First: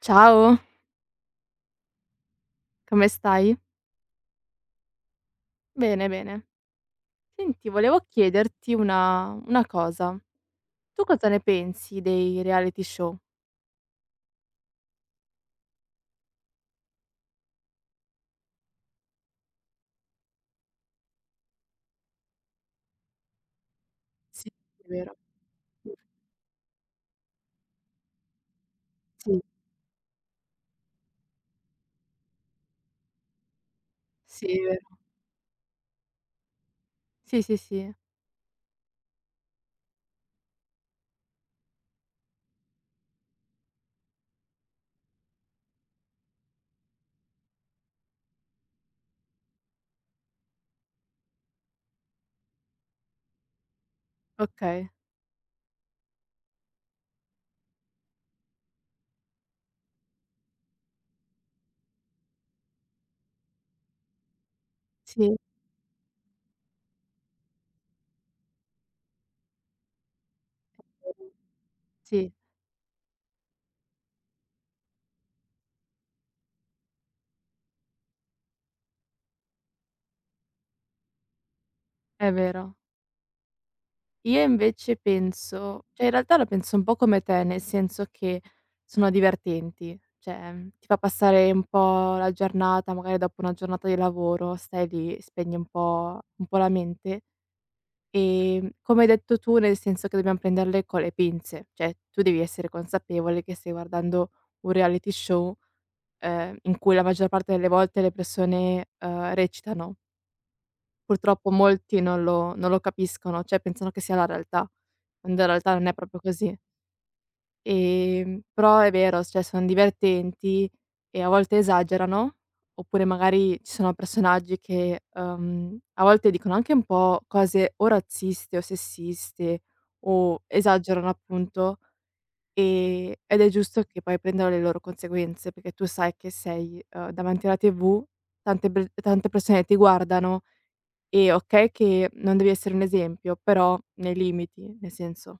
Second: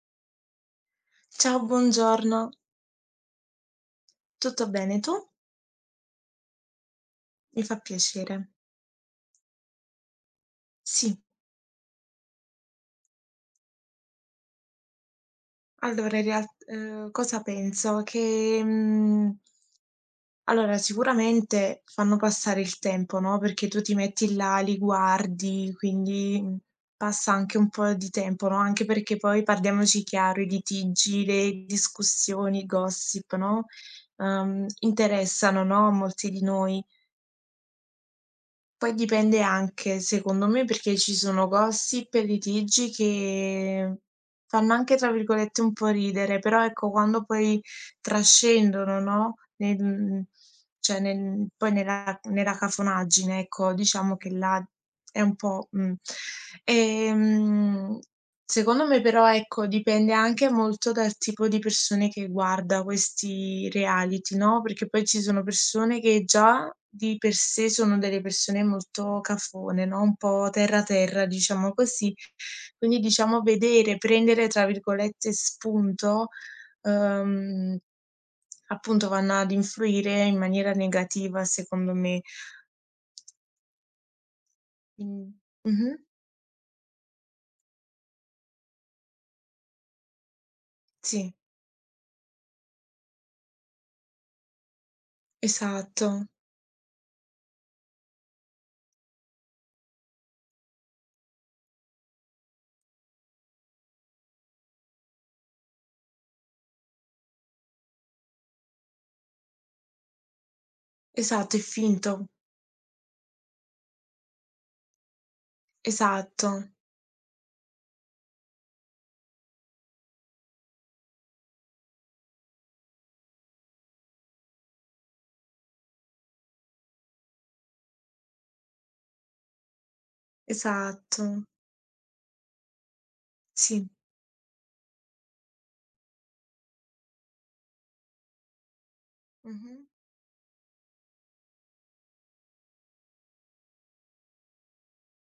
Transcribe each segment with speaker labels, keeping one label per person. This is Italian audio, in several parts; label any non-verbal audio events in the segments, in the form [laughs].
Speaker 1: Ciao,
Speaker 2: Ciao, buongiorno.
Speaker 1: come stai?
Speaker 2: Tutto bene tu?
Speaker 1: Bene, bene.
Speaker 2: Mi
Speaker 1: Senti,
Speaker 2: fa
Speaker 1: volevo
Speaker 2: piacere.
Speaker 1: chiederti una cosa. Tu
Speaker 2: Sì,
Speaker 1: cosa ne pensi dei reality show?
Speaker 2: allora, in real cosa penso? Allora sicuramente fanno passare il tempo, no, perché tu ti metti
Speaker 1: Sì,
Speaker 2: là, li
Speaker 1: è vero.
Speaker 2: guardi,
Speaker 1: Mh,
Speaker 2: quindi, passa anche un po' di tempo, no, anche perché
Speaker 1: sì,
Speaker 2: poi parliamoci chiaro, i litigi, le discussioni, i gossip, no,
Speaker 1: sì, è vero.
Speaker 2: interessano, no, a molti di noi.
Speaker 1: Sì, sì, sì.
Speaker 2: Poi dipende anche, secondo me, perché ci sono gossip e litigi che fanno anche, tra virgolette, un po' ridere, però ecco quando poi trascendono, no, nel mhmm, cioè nel poi nella nella cafonaggine, ecco, diciamo che là
Speaker 1: Okay.
Speaker 2: è un po' Ehm Secondo me però, ecco, dipende anche molto dal tipo di persone che guarda questi reality, no, perché poi ci
Speaker 1: Sì,
Speaker 2: sono persone che già di per sé sono delle persone molto cafone, no, un po' terra terra, diciamo così.
Speaker 1: sì,
Speaker 2: Quindi diciamo vedere, prendere tra virgolette "spunto", uhm, appunto vanno ad influire in maniera negativa secondo me.
Speaker 1: è vero. Io invece
Speaker 2: Mh.
Speaker 1: penso
Speaker 2: Mh-mh.
Speaker 1: cioè in realtà la penso un po' come te, nel senso che sono divertenti, cioè, ti fa
Speaker 2: Sì,
Speaker 1: passare un po' la giornata, magari dopo una giornata di lavoro stai lì, spegni un po'
Speaker 2: esatto.
Speaker 1: un po' la mente. Come hai detto tu, nel senso che dobbiamo prenderle con le pinze, cioè tu devi essere consapevole che stai guardando un reality show, in cui la maggior parte delle volte le persone, recitano. Purtroppo
Speaker 2: Esatto, è
Speaker 1: molti non
Speaker 2: finto.
Speaker 1: lo non lo capiscono, cioè pensano che sia la realtà, quando in realtà non è proprio
Speaker 2: Esatto.
Speaker 1: così. Però è vero, cioè son divertenti e a volte esagerano, oppure magari ci sono personaggi che, a volte dicono anche un po' cose o razziste o sessiste o esagerano
Speaker 2: Esatto,
Speaker 1: appunto, ed è giusto
Speaker 2: sì.
Speaker 1: che poi prendano le loro conseguenze, perché tu sai che sei, davanti alla TV, tante per tante persone
Speaker 2: Mh-mh.
Speaker 1: ti guardano e okay che non devi essere un esempio, però nei limiti, nel senso.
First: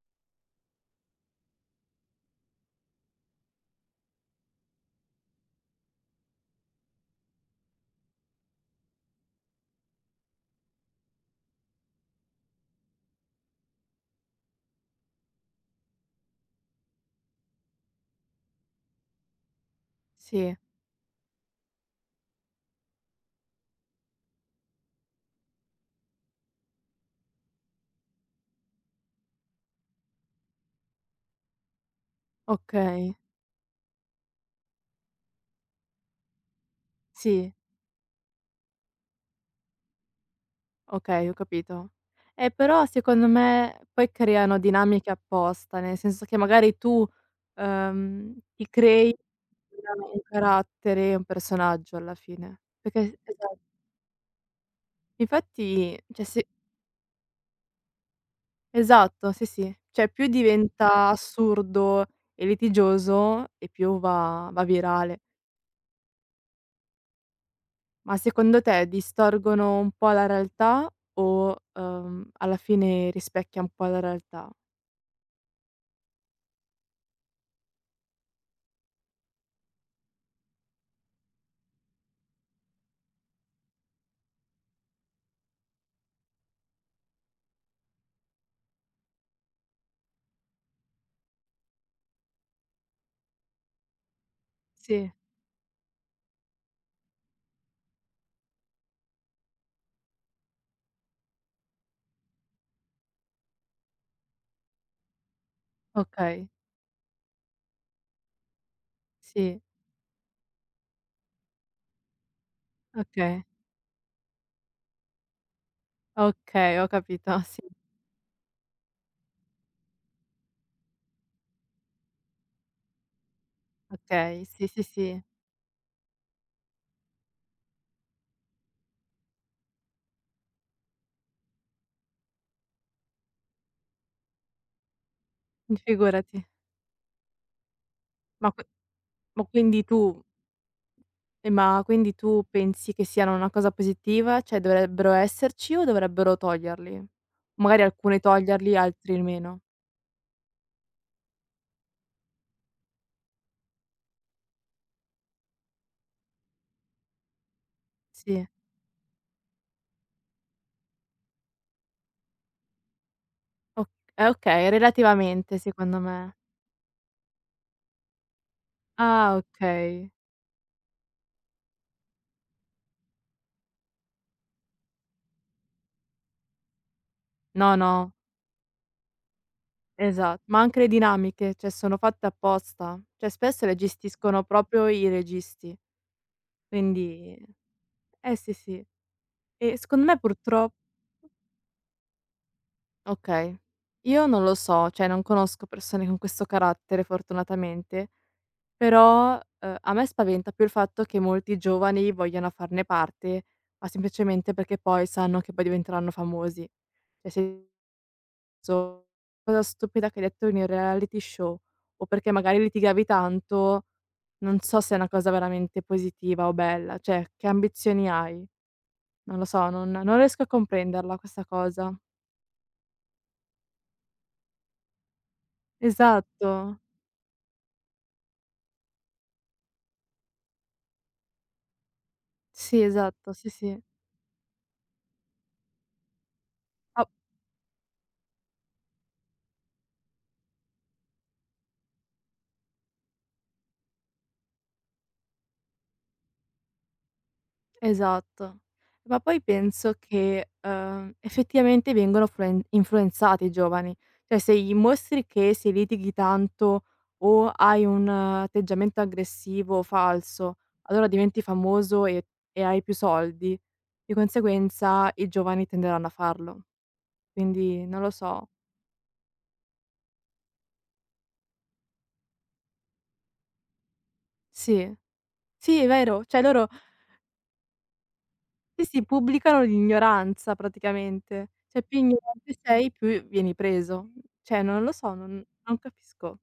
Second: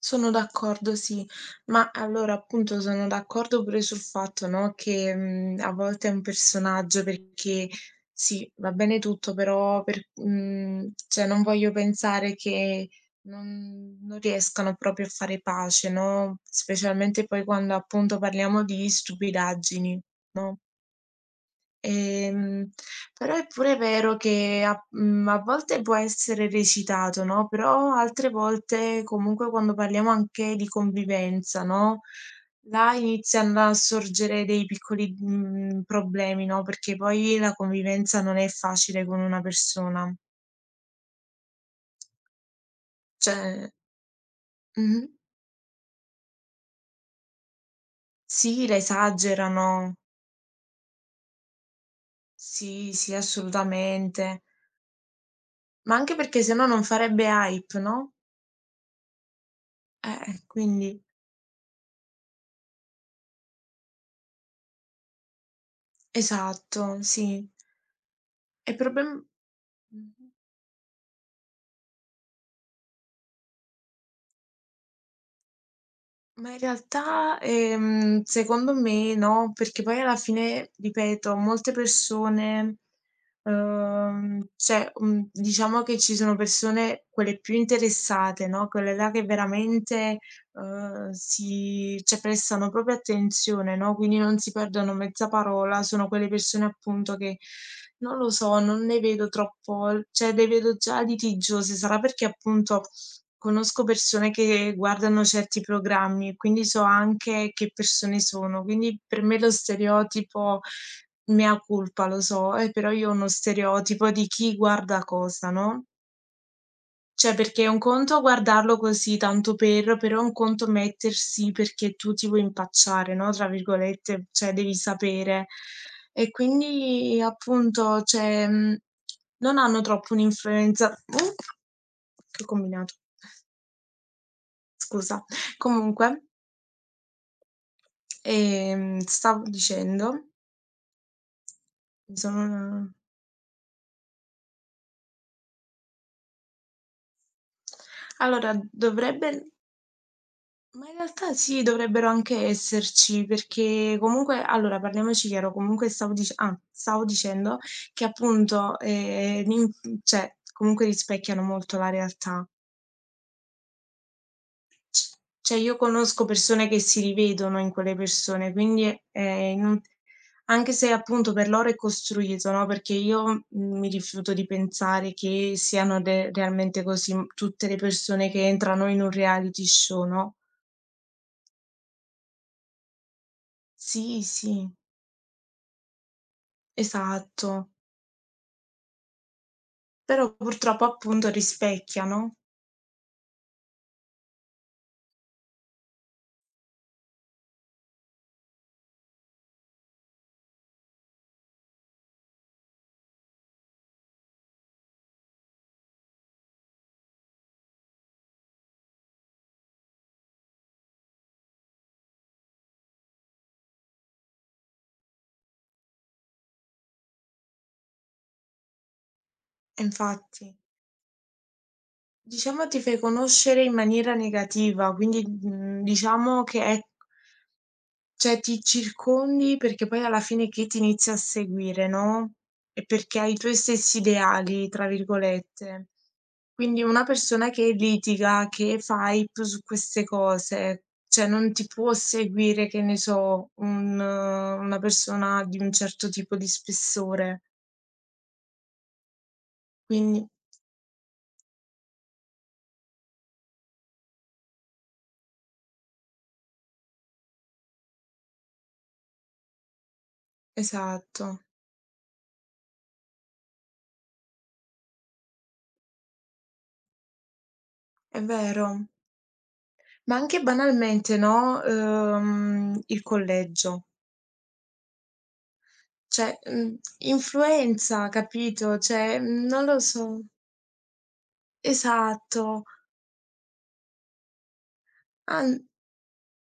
Speaker 2: Sono d'accordo, sì. Ma allora appunto sono d'accordo pure sul fatto, no, che, a volte è un personaggio perché sì, va bene tutto, però cioè non voglio pensare che non riescano proprio a fare pace, no, specialmente poi quando appunto parliamo di stupidaggini,
Speaker 1: Sì,
Speaker 2: no? Ehm, Però è pure vero che a volte può essere recitato, no, però altre volte comunque quando parliamo anche di convivenza, no, là
Speaker 1: okay,
Speaker 2: iniziano a sorgere dei piccoli, problemi, no, perché poi la
Speaker 1: sì.
Speaker 2: convivenza non è facile con una persona.
Speaker 1: Okay, ho capito. Però secondo
Speaker 2: Cioè,
Speaker 1: me poi creano
Speaker 2: mh-mh.
Speaker 1: dinamiche apposta, nel senso che magari tu,
Speaker 2: Sì,
Speaker 1: ti
Speaker 2: la
Speaker 1: crei
Speaker 2: esagerano.
Speaker 1: una un carattere, un personaggio alla fine.
Speaker 2: Sì, sì,
Speaker 1: Perché esatto.
Speaker 2: assolutamente. Ma
Speaker 1: Infatti
Speaker 2: anche
Speaker 1: cioè
Speaker 2: perché
Speaker 1: se
Speaker 2: se no non farebbe hype, no?
Speaker 1: esatto, sì, sì. Cioè più
Speaker 2: Quindi
Speaker 1: diventa assurdo e litigioso e più va virale.
Speaker 2: esatto, sì.
Speaker 1: Ma secondo
Speaker 2: E
Speaker 1: te
Speaker 2: problem
Speaker 1: distorgono un po'
Speaker 2: Mh-mh.
Speaker 1: la realtà o, alla fine rispecchia un po' la realtà?
Speaker 2: Ma in realtà, secondo me no, perché poi alla fine, ripeto, molte persone, cioè, diciamo che ci sono persone, quelle più interessate, no, quelle là che veramente, si, cioè, prestano proprio attenzione, no, quindi non si perdono
Speaker 1: Sì,
Speaker 2: mezza parola, sono quelle persone appunto che, non lo so, non ne vedo troppo l cioè le vedo già litigiose, sarà perché appunto conosco persone che guardano certi programmi e
Speaker 1: okay.
Speaker 2: quindi so anche che persone sono, quindi per me lo
Speaker 1: Sì,
Speaker 2: stereotipo, mea culpa, lo so, però io ho uno
Speaker 1: okay.
Speaker 2: stereotipo di chi guarda cosa, no,
Speaker 1: Okay, ho
Speaker 2: cioè
Speaker 1: capito. Sì,
Speaker 2: perché è un conto guardarlo così tanto per, però è un conto mettersi perché tu ti vuoi "impacciare", no, tra virgolette,
Speaker 1: okay.
Speaker 2: cioè
Speaker 1: Sì,
Speaker 2: devi
Speaker 1: sì, sì,
Speaker 2: sapere. E quindi appunto, cioè, non hanno troppo un'influenza che ho combinato. Scusa. Comunque,
Speaker 1: figurati. Ma qui ma
Speaker 2: stavo
Speaker 1: quindi tu
Speaker 2: dicendo,
Speaker 1: ma quindi
Speaker 2: mi
Speaker 1: tu
Speaker 2: sono
Speaker 1: pensi che siano una cosa positiva? Cioè dovrebbero esserci o dovrebbero toglierli? Magari alcuni
Speaker 2: allora
Speaker 1: toglierli, altri
Speaker 2: dovrebbe
Speaker 1: meno.
Speaker 2: ma in realtà sì, dovrebbero anche esserci, perché comunque allora parliamoci chiaro, comunque stavo dicendo che
Speaker 1: Sì,
Speaker 2: appunto, cioè comunque rispecchiano molto la realtà.
Speaker 1: o okay,
Speaker 2: Cioè
Speaker 1: relativamente
Speaker 2: io
Speaker 1: secondo
Speaker 2: conosco
Speaker 1: me.
Speaker 2: persone che si rivedono in quelle persone, quindi è
Speaker 1: Ah,
Speaker 2: inu
Speaker 1: okay.
Speaker 2: anche se appunto per loro è costruito, no, perché io mi rifiuto di pensare che siano de realmente così m tutte le
Speaker 1: No, no,
Speaker 2: persone che entrano in un reality show, no?
Speaker 1: esa ma anche le dinamiche, cioè sono fatte apposta. Cioè spesso le
Speaker 2: Sì,
Speaker 1: gestiscono
Speaker 2: sì,
Speaker 1: proprio i registi, quindi
Speaker 2: esatto.
Speaker 1: eh sì, sì. E secondo me.
Speaker 2: Però
Speaker 1: Purtro
Speaker 2: purtroppo appunto rispecchiano.
Speaker 1: Okay. Io non lo so, cioè non conosco persone con questo carattere fortunatamente, però, a me spaventa più il fatto che molti giovani vogliano farne parte, ma semplicemente perché poi sanno che poi diventeranno famosi. Cioè senso, cosa stupida che hai detto in un reality show, o perché magari litigavi tanto, non so se è una cosa veramente positiva o bella, cioè che ambizioni hai? Non lo so,
Speaker 2: E
Speaker 1: non riesco a
Speaker 2: infatti.
Speaker 1: comprenderla questa cosa.
Speaker 2: Diciamo ti fai conoscere in maniera negativa, quindi, mhmm, diciamo che
Speaker 1: Esatto.
Speaker 2: è cioè ti circondi perché poi alla fine chi ti inizia a seguire, no,
Speaker 1: Sì,
Speaker 2: e perché hai
Speaker 1: esatto,
Speaker 2: i
Speaker 1: sì,
Speaker 2: tuoi
Speaker 1: sì.
Speaker 2: stessi "ideali" tra virgolette. Quindi una
Speaker 1: Ah,
Speaker 2: persona che litiga, che fa hype su queste cose, cioè non ti può seguire, che ne so, un una persona di un certo tipo di spessore.
Speaker 1: esatto. Ma poi penso
Speaker 2: Quindi
Speaker 1: che, effettivamente vengono fluen influenzati i giovani. Cioè, se gli mostri che se litighi tanto o hai un atteggiamento aggressivo o falso, allora
Speaker 2: esatto,
Speaker 1: diventi famoso e hai più soldi. Di conseguenza i giovani tenderanno a farlo. Quindi non lo
Speaker 2: è
Speaker 1: so.
Speaker 2: vero. Ma anche banalmente, no, il collegio.
Speaker 1: Sì, sì è vero.
Speaker 2: Cioè,
Speaker 1: Cioè loro
Speaker 2: influenza, capito,
Speaker 1: sì, sì,
Speaker 2: cioè,
Speaker 1: pubblicano
Speaker 2: non lo so.
Speaker 1: l'ignoranza praticamente. Cioè più
Speaker 2: Esatto,
Speaker 1: ignorante sei, più vieni preso. Cioè non lo so, non
Speaker 2: an
Speaker 1: non capisco.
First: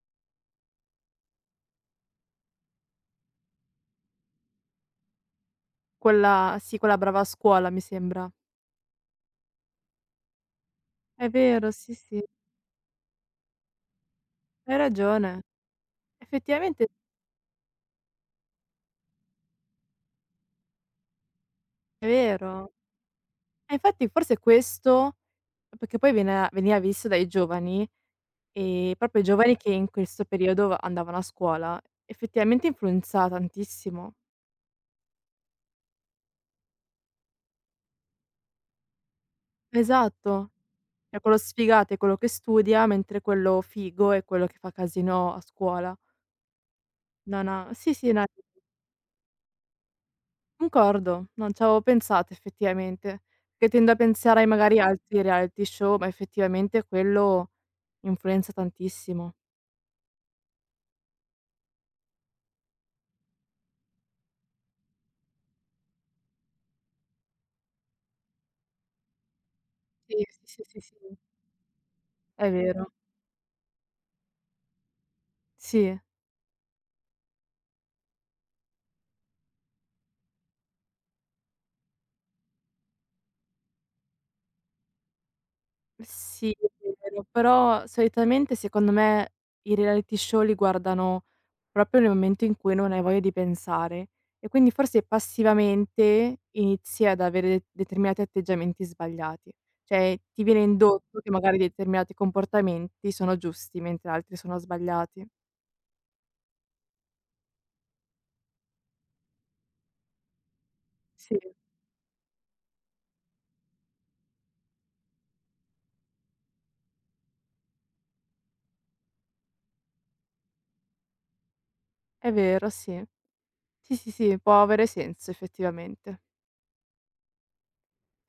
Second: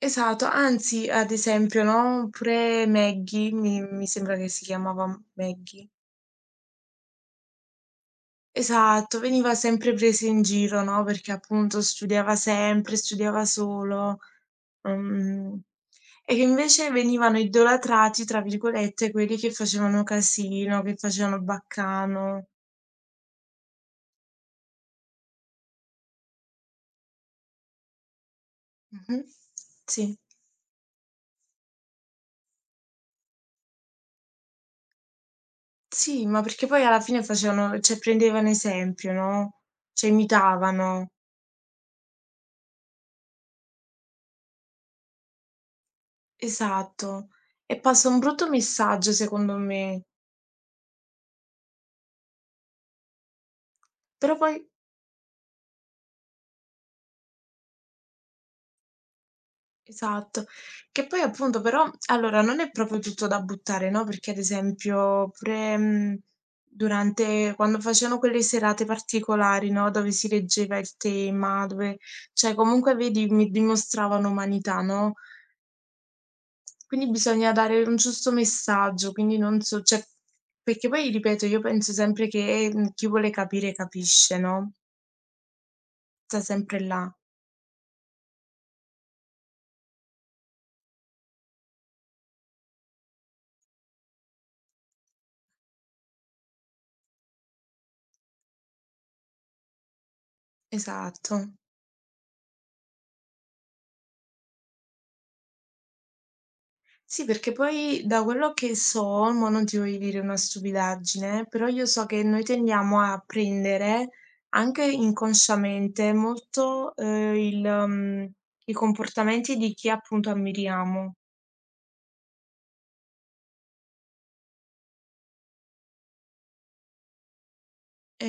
Speaker 2: esatto, anzi, ad esempio, no, pure Maggie, mi sembra che si chiamava Maggie.
Speaker 1: Quella sì, quella "Brava a scuola" mi sembra.
Speaker 2: Esatto, veniva sempre presa in giro, no,
Speaker 1: È
Speaker 2: perché
Speaker 1: vero,
Speaker 2: appunto
Speaker 1: sì, sì,
Speaker 2: studiava sempre, studiava solo,
Speaker 1: hai ragione.
Speaker 2: mhmm, e che
Speaker 1: Effettivamente
Speaker 2: invece venivano "idolatrati", tra virgolette, quelli che facevano casino, che facevano
Speaker 1: è
Speaker 2: baccano.
Speaker 1: vero. E infatti forse questo perché poi viene veniva visto dai giovani, proprio i
Speaker 2: Mh-mh.
Speaker 1: giovani che in
Speaker 2: Sì.
Speaker 1: questo periodo andavano a scuola, effettivamente influenza tantissimo.
Speaker 2: Sì, ma perché poi alla fine facevano, cioè, prendevano esempio, no, cioè
Speaker 1: Esatto.
Speaker 2: imitavano.
Speaker 1: Cioè quello sfigato è quello che studia, mentre quello figo è quello che fa casino a scuola.
Speaker 2: Esatto.
Speaker 1: No, no,
Speaker 2: E
Speaker 1: sì,
Speaker 2: passa
Speaker 1: sì,
Speaker 2: un
Speaker 1: no,
Speaker 2: brutto messaggio secondo me.
Speaker 1: concordo, non ci avevo pensato effettivamente, perché tendo a
Speaker 2: Però
Speaker 1: pensare ai
Speaker 2: poi
Speaker 1: magari altri reality show, ma effettivamente quello influenza tantissimo.
Speaker 2: esatto. Che poi appunto però allora non è proprio tutto da buttare, no, perché ad esempio pure, durante quando facevano quelle serate particolari, no, dove
Speaker 1: Sì,
Speaker 2: si
Speaker 1: sì,
Speaker 2: leggeva
Speaker 1: sì, sì,
Speaker 2: il
Speaker 1: sì,
Speaker 2: tema, dove
Speaker 1: è
Speaker 2: cioè
Speaker 1: vero.
Speaker 2: comunque vedi mi dimostravano umanità, no.
Speaker 1: Sì.
Speaker 2: Quindi bisogna dare un giusto messaggio, quindi non so cioè perché poi ripeto, io penso sempre che, chi vuole capire capisce, no, sta
Speaker 1: Sì, è
Speaker 2: sempre là.
Speaker 1: vero, però solitamente secondo me i reality show li guardano proprio nel momento in cui non hai voglia di pensare e quindi forse passivamente inizi ad avere de determinati atteggiamenti sbagliati. Cioè ti viene indotto che
Speaker 2: Esatto.
Speaker 1: magari determinati comportamenti sono giusti mentre altri sono sbagliati.
Speaker 2: Sì, perché poi da quello che so, mo non ti voglio dire una
Speaker 1: Sì,
Speaker 2: stupidaggine, però io so che noi tendiamo a prendere, anche inconsciamente, molto, i comportamenti di chi appunto ammiriamo.
Speaker 1: è vero, sì. Sì, sì, sì, può avere senso effettivamente.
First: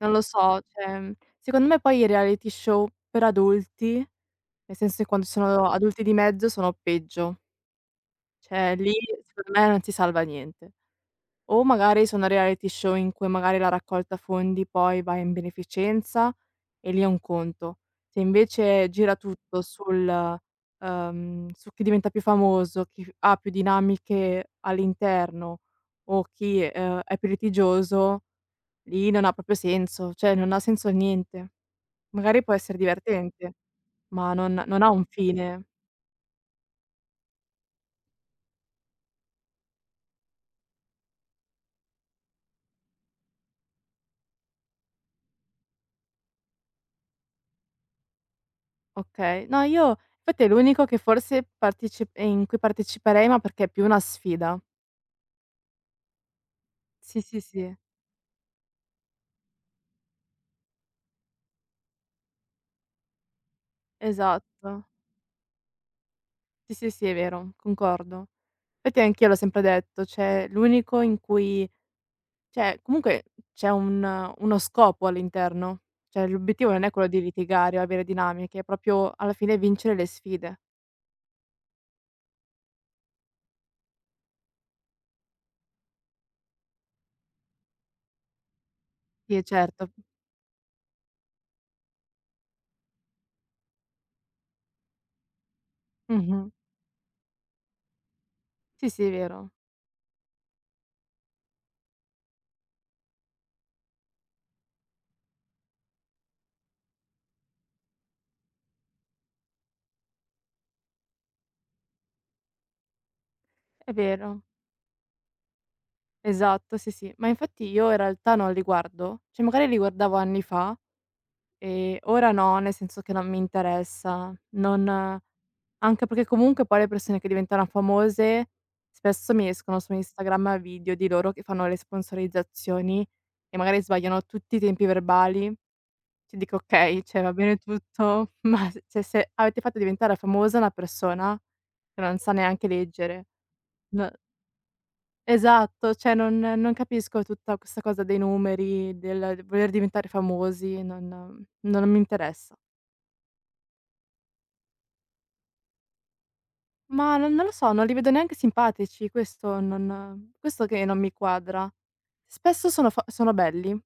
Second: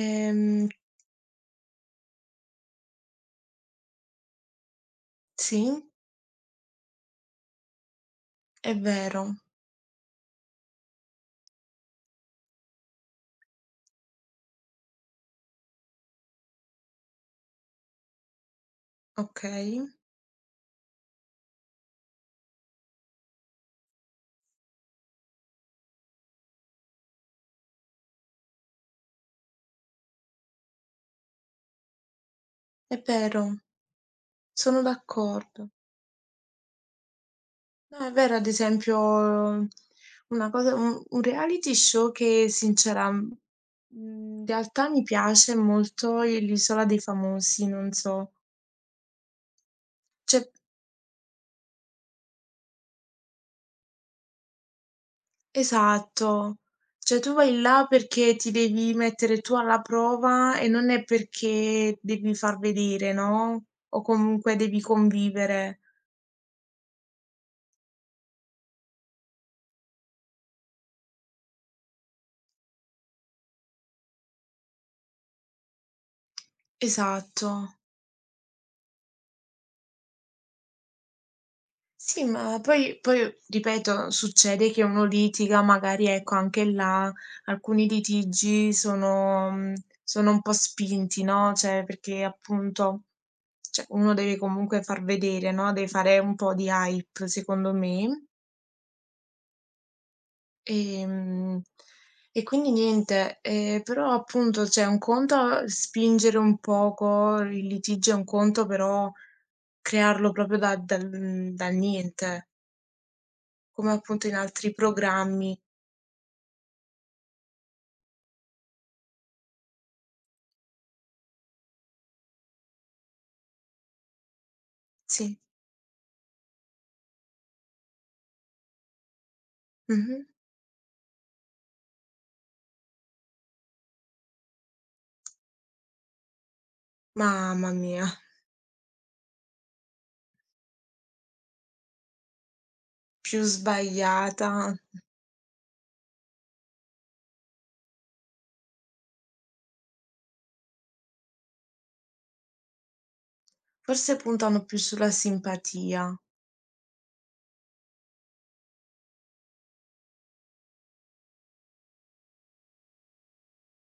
Speaker 1: Non lo so, cioè, secondo me poi i reality show per adulti. Nel senso che quando ci sono
Speaker 2: sì,
Speaker 1: adulti di mezzo sono peggio.
Speaker 2: è
Speaker 1: Cioè lì
Speaker 2: vero,
Speaker 1: secondo me non si salva niente. O magari sono reality show in cui magari la raccolta fondi poi va in beneficenza e lì è un conto. Se invece gira tutto
Speaker 2: okay,
Speaker 1: sul su chi diventa più famoso, chi f ha più dinamiche all'interno o chi, è più litigioso, lì non ha proprio senso, cioè non ha senso niente. Magari può essere
Speaker 2: è
Speaker 1: divertente,
Speaker 2: vero.
Speaker 1: ma non
Speaker 2: Sono
Speaker 1: ha un fine.
Speaker 2: d'accordo. No, è vero, ad esempio, una cosa un reality show che in realtà mi piace molto i l'Isola dei famosi, non so.
Speaker 1: Okay. No, io
Speaker 2: Cioè
Speaker 1: infatti è l'unico che forse partecip in cui parteciperei, ma perché è più una sfida.
Speaker 2: esatto. Cioè
Speaker 1: Sì,
Speaker 2: tu
Speaker 1: sì,
Speaker 2: vai
Speaker 1: sì,
Speaker 2: là perché ti devi mettere tu alla prova e non è perché devi far vedere, no, o comunque devi
Speaker 1: esatto.
Speaker 2: convivere.
Speaker 1: Sì, sì, sì, è vero, concordo. Infatti anch'io l'ho sempre detto, cioè l'unico in cui cioè comunque c'è un uno scopo all'interno. Cioè l'obiettivo non è quello di
Speaker 2: Esatto.
Speaker 1: litigare o avere dinamiche, è proprio alla fine vincere le sfide.
Speaker 2: Sì, ma poi ripeto, succede che uno litiga, magari ecco anche là alcuni litigi
Speaker 1: Sì,
Speaker 2: sono mhmm,
Speaker 1: certo.
Speaker 2: sono un po' spinti, no, cioè perché appunto, cioè, uno deve comunque far vedere, no, deve fare un
Speaker 1: Mh-mh.
Speaker 2: po' di hype secondo me.
Speaker 1: Sì, sì, è vero.
Speaker 2: Ehm, e quindi niente, però appunto cioè un conto è spingere un poco il litigio, è un conto però crearlo proprio dal niente. Come
Speaker 1: È
Speaker 2: appunto in
Speaker 1: vero.
Speaker 2: altri programmi.
Speaker 1: Esatto, sì, sì. Ma infatti io in realtà no, li guardo, cioè magari li guardavo anni fa. Ora no, nel senso che non mi interessa. Non
Speaker 2: Sì.
Speaker 1: Anche perché comunque poi le persone che diventano famose spesso mi escono su
Speaker 2: Mh-mh.
Speaker 1: Instagram video di loro che fanno le sponsorizzazioni e magari sbagliano tutti i tempi verbali. Cioè dico: "Okay, cioè va bene
Speaker 2: Mamma mia,
Speaker 1: tutto, [laughs] ma s cioè se avete fatto diventare famosa una persona che non sa neanche leggere".
Speaker 2: più
Speaker 1: No,
Speaker 2: sbagliata.
Speaker 1: esatto, cioè non capisco tutta questa cosa dei numeri, del voler diventare famosi, non mi interessa.
Speaker 2: Forse puntano più sulla simpatia.
Speaker 1: Ma non lo so, non li vedo neanche simpatici, questo non questo che non mi quadra. Spesso sono belli,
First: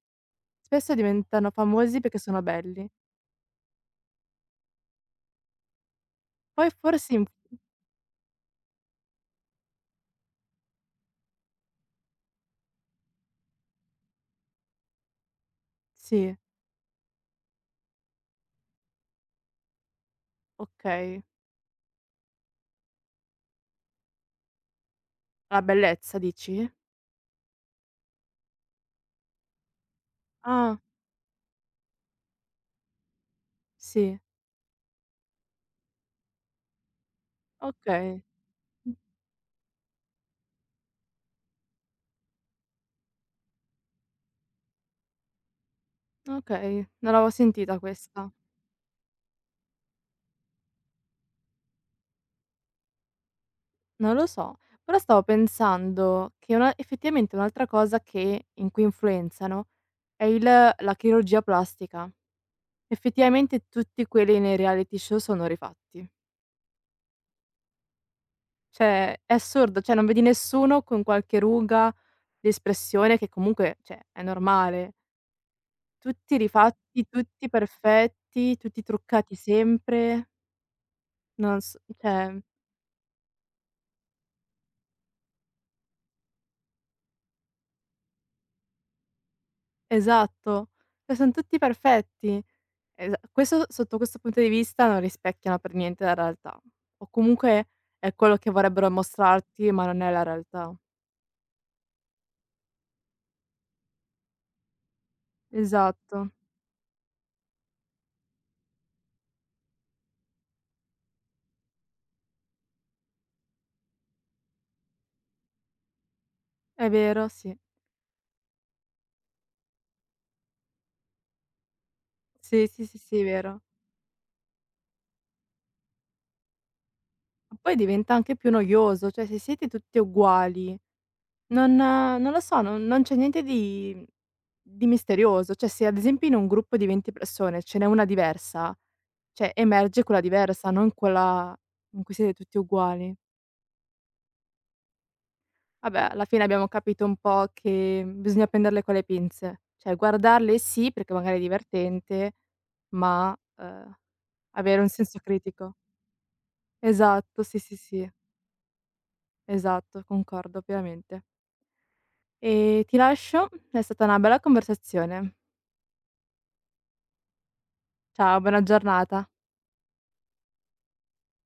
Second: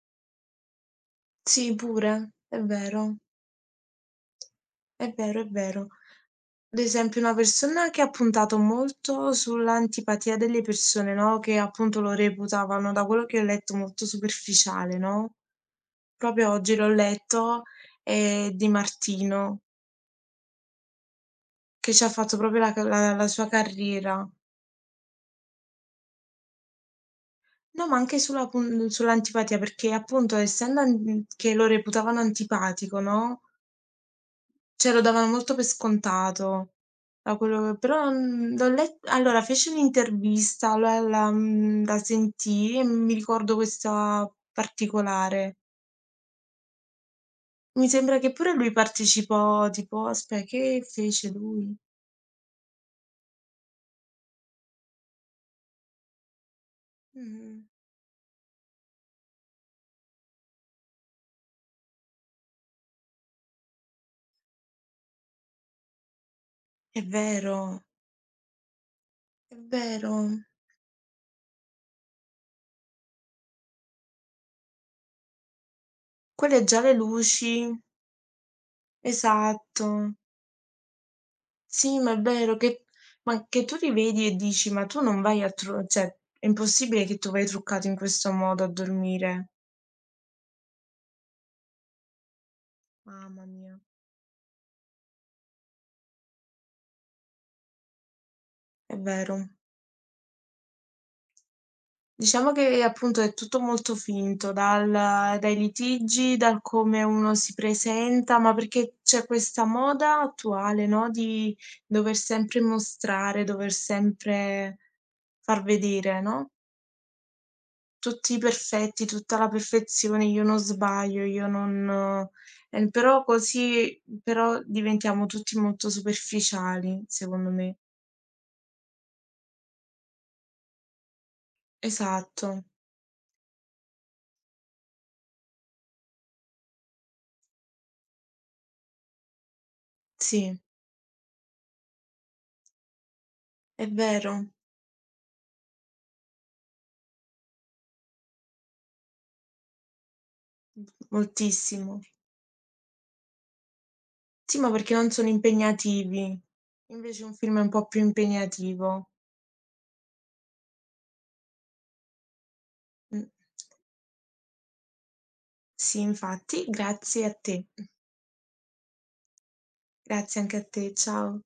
Speaker 1: spesso diventano
Speaker 2: Sì,
Speaker 1: famosi perché
Speaker 2: pure.
Speaker 1: sono
Speaker 2: È
Speaker 1: belli.
Speaker 2: vero, è vero, è vero.
Speaker 1: Poi
Speaker 2: Ad
Speaker 1: forse
Speaker 2: esempio
Speaker 1: in
Speaker 2: una persona che ha puntato molto sull'antipatia delle persone, no, che appunto lo reputavano, da quello che ho letto, molto superficiale, no,
Speaker 1: Sì,
Speaker 2: proprio oggi l'ho letto, è Di Martino,
Speaker 1: okay.
Speaker 2: che ci ha fatto proprio la ca la la sua carriera.
Speaker 1: La bellezza dici?
Speaker 2: No, ma anche sulla pun sull'antipatia, perché appunto
Speaker 1: Ah,
Speaker 2: essendo an che lo reputavano antipatico, no,
Speaker 1: sì,
Speaker 2: cioè lo davano molto per scontato, da quello che però,
Speaker 1: okay.
Speaker 2: mhmm, l'ho
Speaker 1: Mh,
Speaker 2: let allora fece un'intervista, la sentii e mi ricordo questa particolare.
Speaker 1: okay, non l'avevo sentita
Speaker 2: Mi sembra che
Speaker 1: questa.
Speaker 2: pure lui partecipò, tipo, aspe che fece lui?
Speaker 1: Non lo so, però stavo pensando che una effettivamente
Speaker 2: Mh-mh.
Speaker 1: un'altra cosa che in cui influenzano è il la chirurgia plastica. Effettivamente tutti quelli nei reality show sono rifatti.
Speaker 2: È vero,
Speaker 1: Cioè, è
Speaker 2: è
Speaker 1: assurdo, cioè non
Speaker 2: vero.
Speaker 1: vedi nessuno con qualche ruga d'espressione che comunque, cioè, è normale. Tutti
Speaker 2: Quelle già le
Speaker 1: rifatti, tutti
Speaker 2: luci,
Speaker 1: perfetti, tutti truccati
Speaker 2: esatto.
Speaker 1: sempre, non s
Speaker 2: Sì, ma è
Speaker 1: cioè
Speaker 2: vero che tu li vedi e dici: "Ma tu non vai a tru cioè, è impossibile che tu vai truccato in questo modo a dormire."
Speaker 1: esatto, cioè son tutti perfetti. Esa
Speaker 2: Mamma
Speaker 1: questo
Speaker 2: mia.
Speaker 1: Sotto questo punto di vista non rispecchiano per niente la realtà, o comunque è quello che vorrebbero
Speaker 2: È vero.
Speaker 1: mostrarti, ma non è la realtà.
Speaker 2: Diciamo che appunto è tutto molto finto, dal dai
Speaker 1: Esatto,
Speaker 2: litigi, dal come uno si presenta, ma perché c'è questa moda attuale, no, di dover sempre mostrare, dover sempre far vedere, no?
Speaker 1: è vero, sì.
Speaker 2: Tutti perfetti, tutta la perfezione, io non sbaglio, io non
Speaker 1: Sì, sì, sì, sì, è
Speaker 2: però
Speaker 1: vero.
Speaker 2: così però diventiamo tutti molto superficiali, secondo
Speaker 1: Ma poi
Speaker 2: me.
Speaker 1: diventa anche più noioso, cioè se siete tutti uguali, non lo so,
Speaker 2: Esatto,
Speaker 1: non c'è niente di misterioso. Cioè se ad esempio in un gruppo di 20 persone ce n'è una diversa, cioè emerge quella
Speaker 2: sì,
Speaker 1: diversa, non quella in cui siete tutti uguali.
Speaker 2: è vero,
Speaker 1: Vabbè, alla fine abbiamo capito un po' che bisogna prenderle con le pinze. Cioè guardarle sì, perché magari è
Speaker 2: moltissimo.
Speaker 1: divertente, ma,
Speaker 2: Sì, ma
Speaker 1: avere un
Speaker 2: perché non
Speaker 1: senso
Speaker 2: sono
Speaker 1: critico.
Speaker 2: impegnativi. Invece un
Speaker 1: Esatto,
Speaker 2: film
Speaker 1: sì,
Speaker 2: è un
Speaker 1: sì,
Speaker 2: po' più
Speaker 1: sì,
Speaker 2: impegnativo.
Speaker 1: esatto, concordo pienamente. E ti
Speaker 2: Mh.
Speaker 1: lascio, è stata una bella conversazione.
Speaker 2: Sì, infatti, grazie a te.
Speaker 1: Ciao, buona giornata.
Speaker 2: Grazie anche a te, ciao.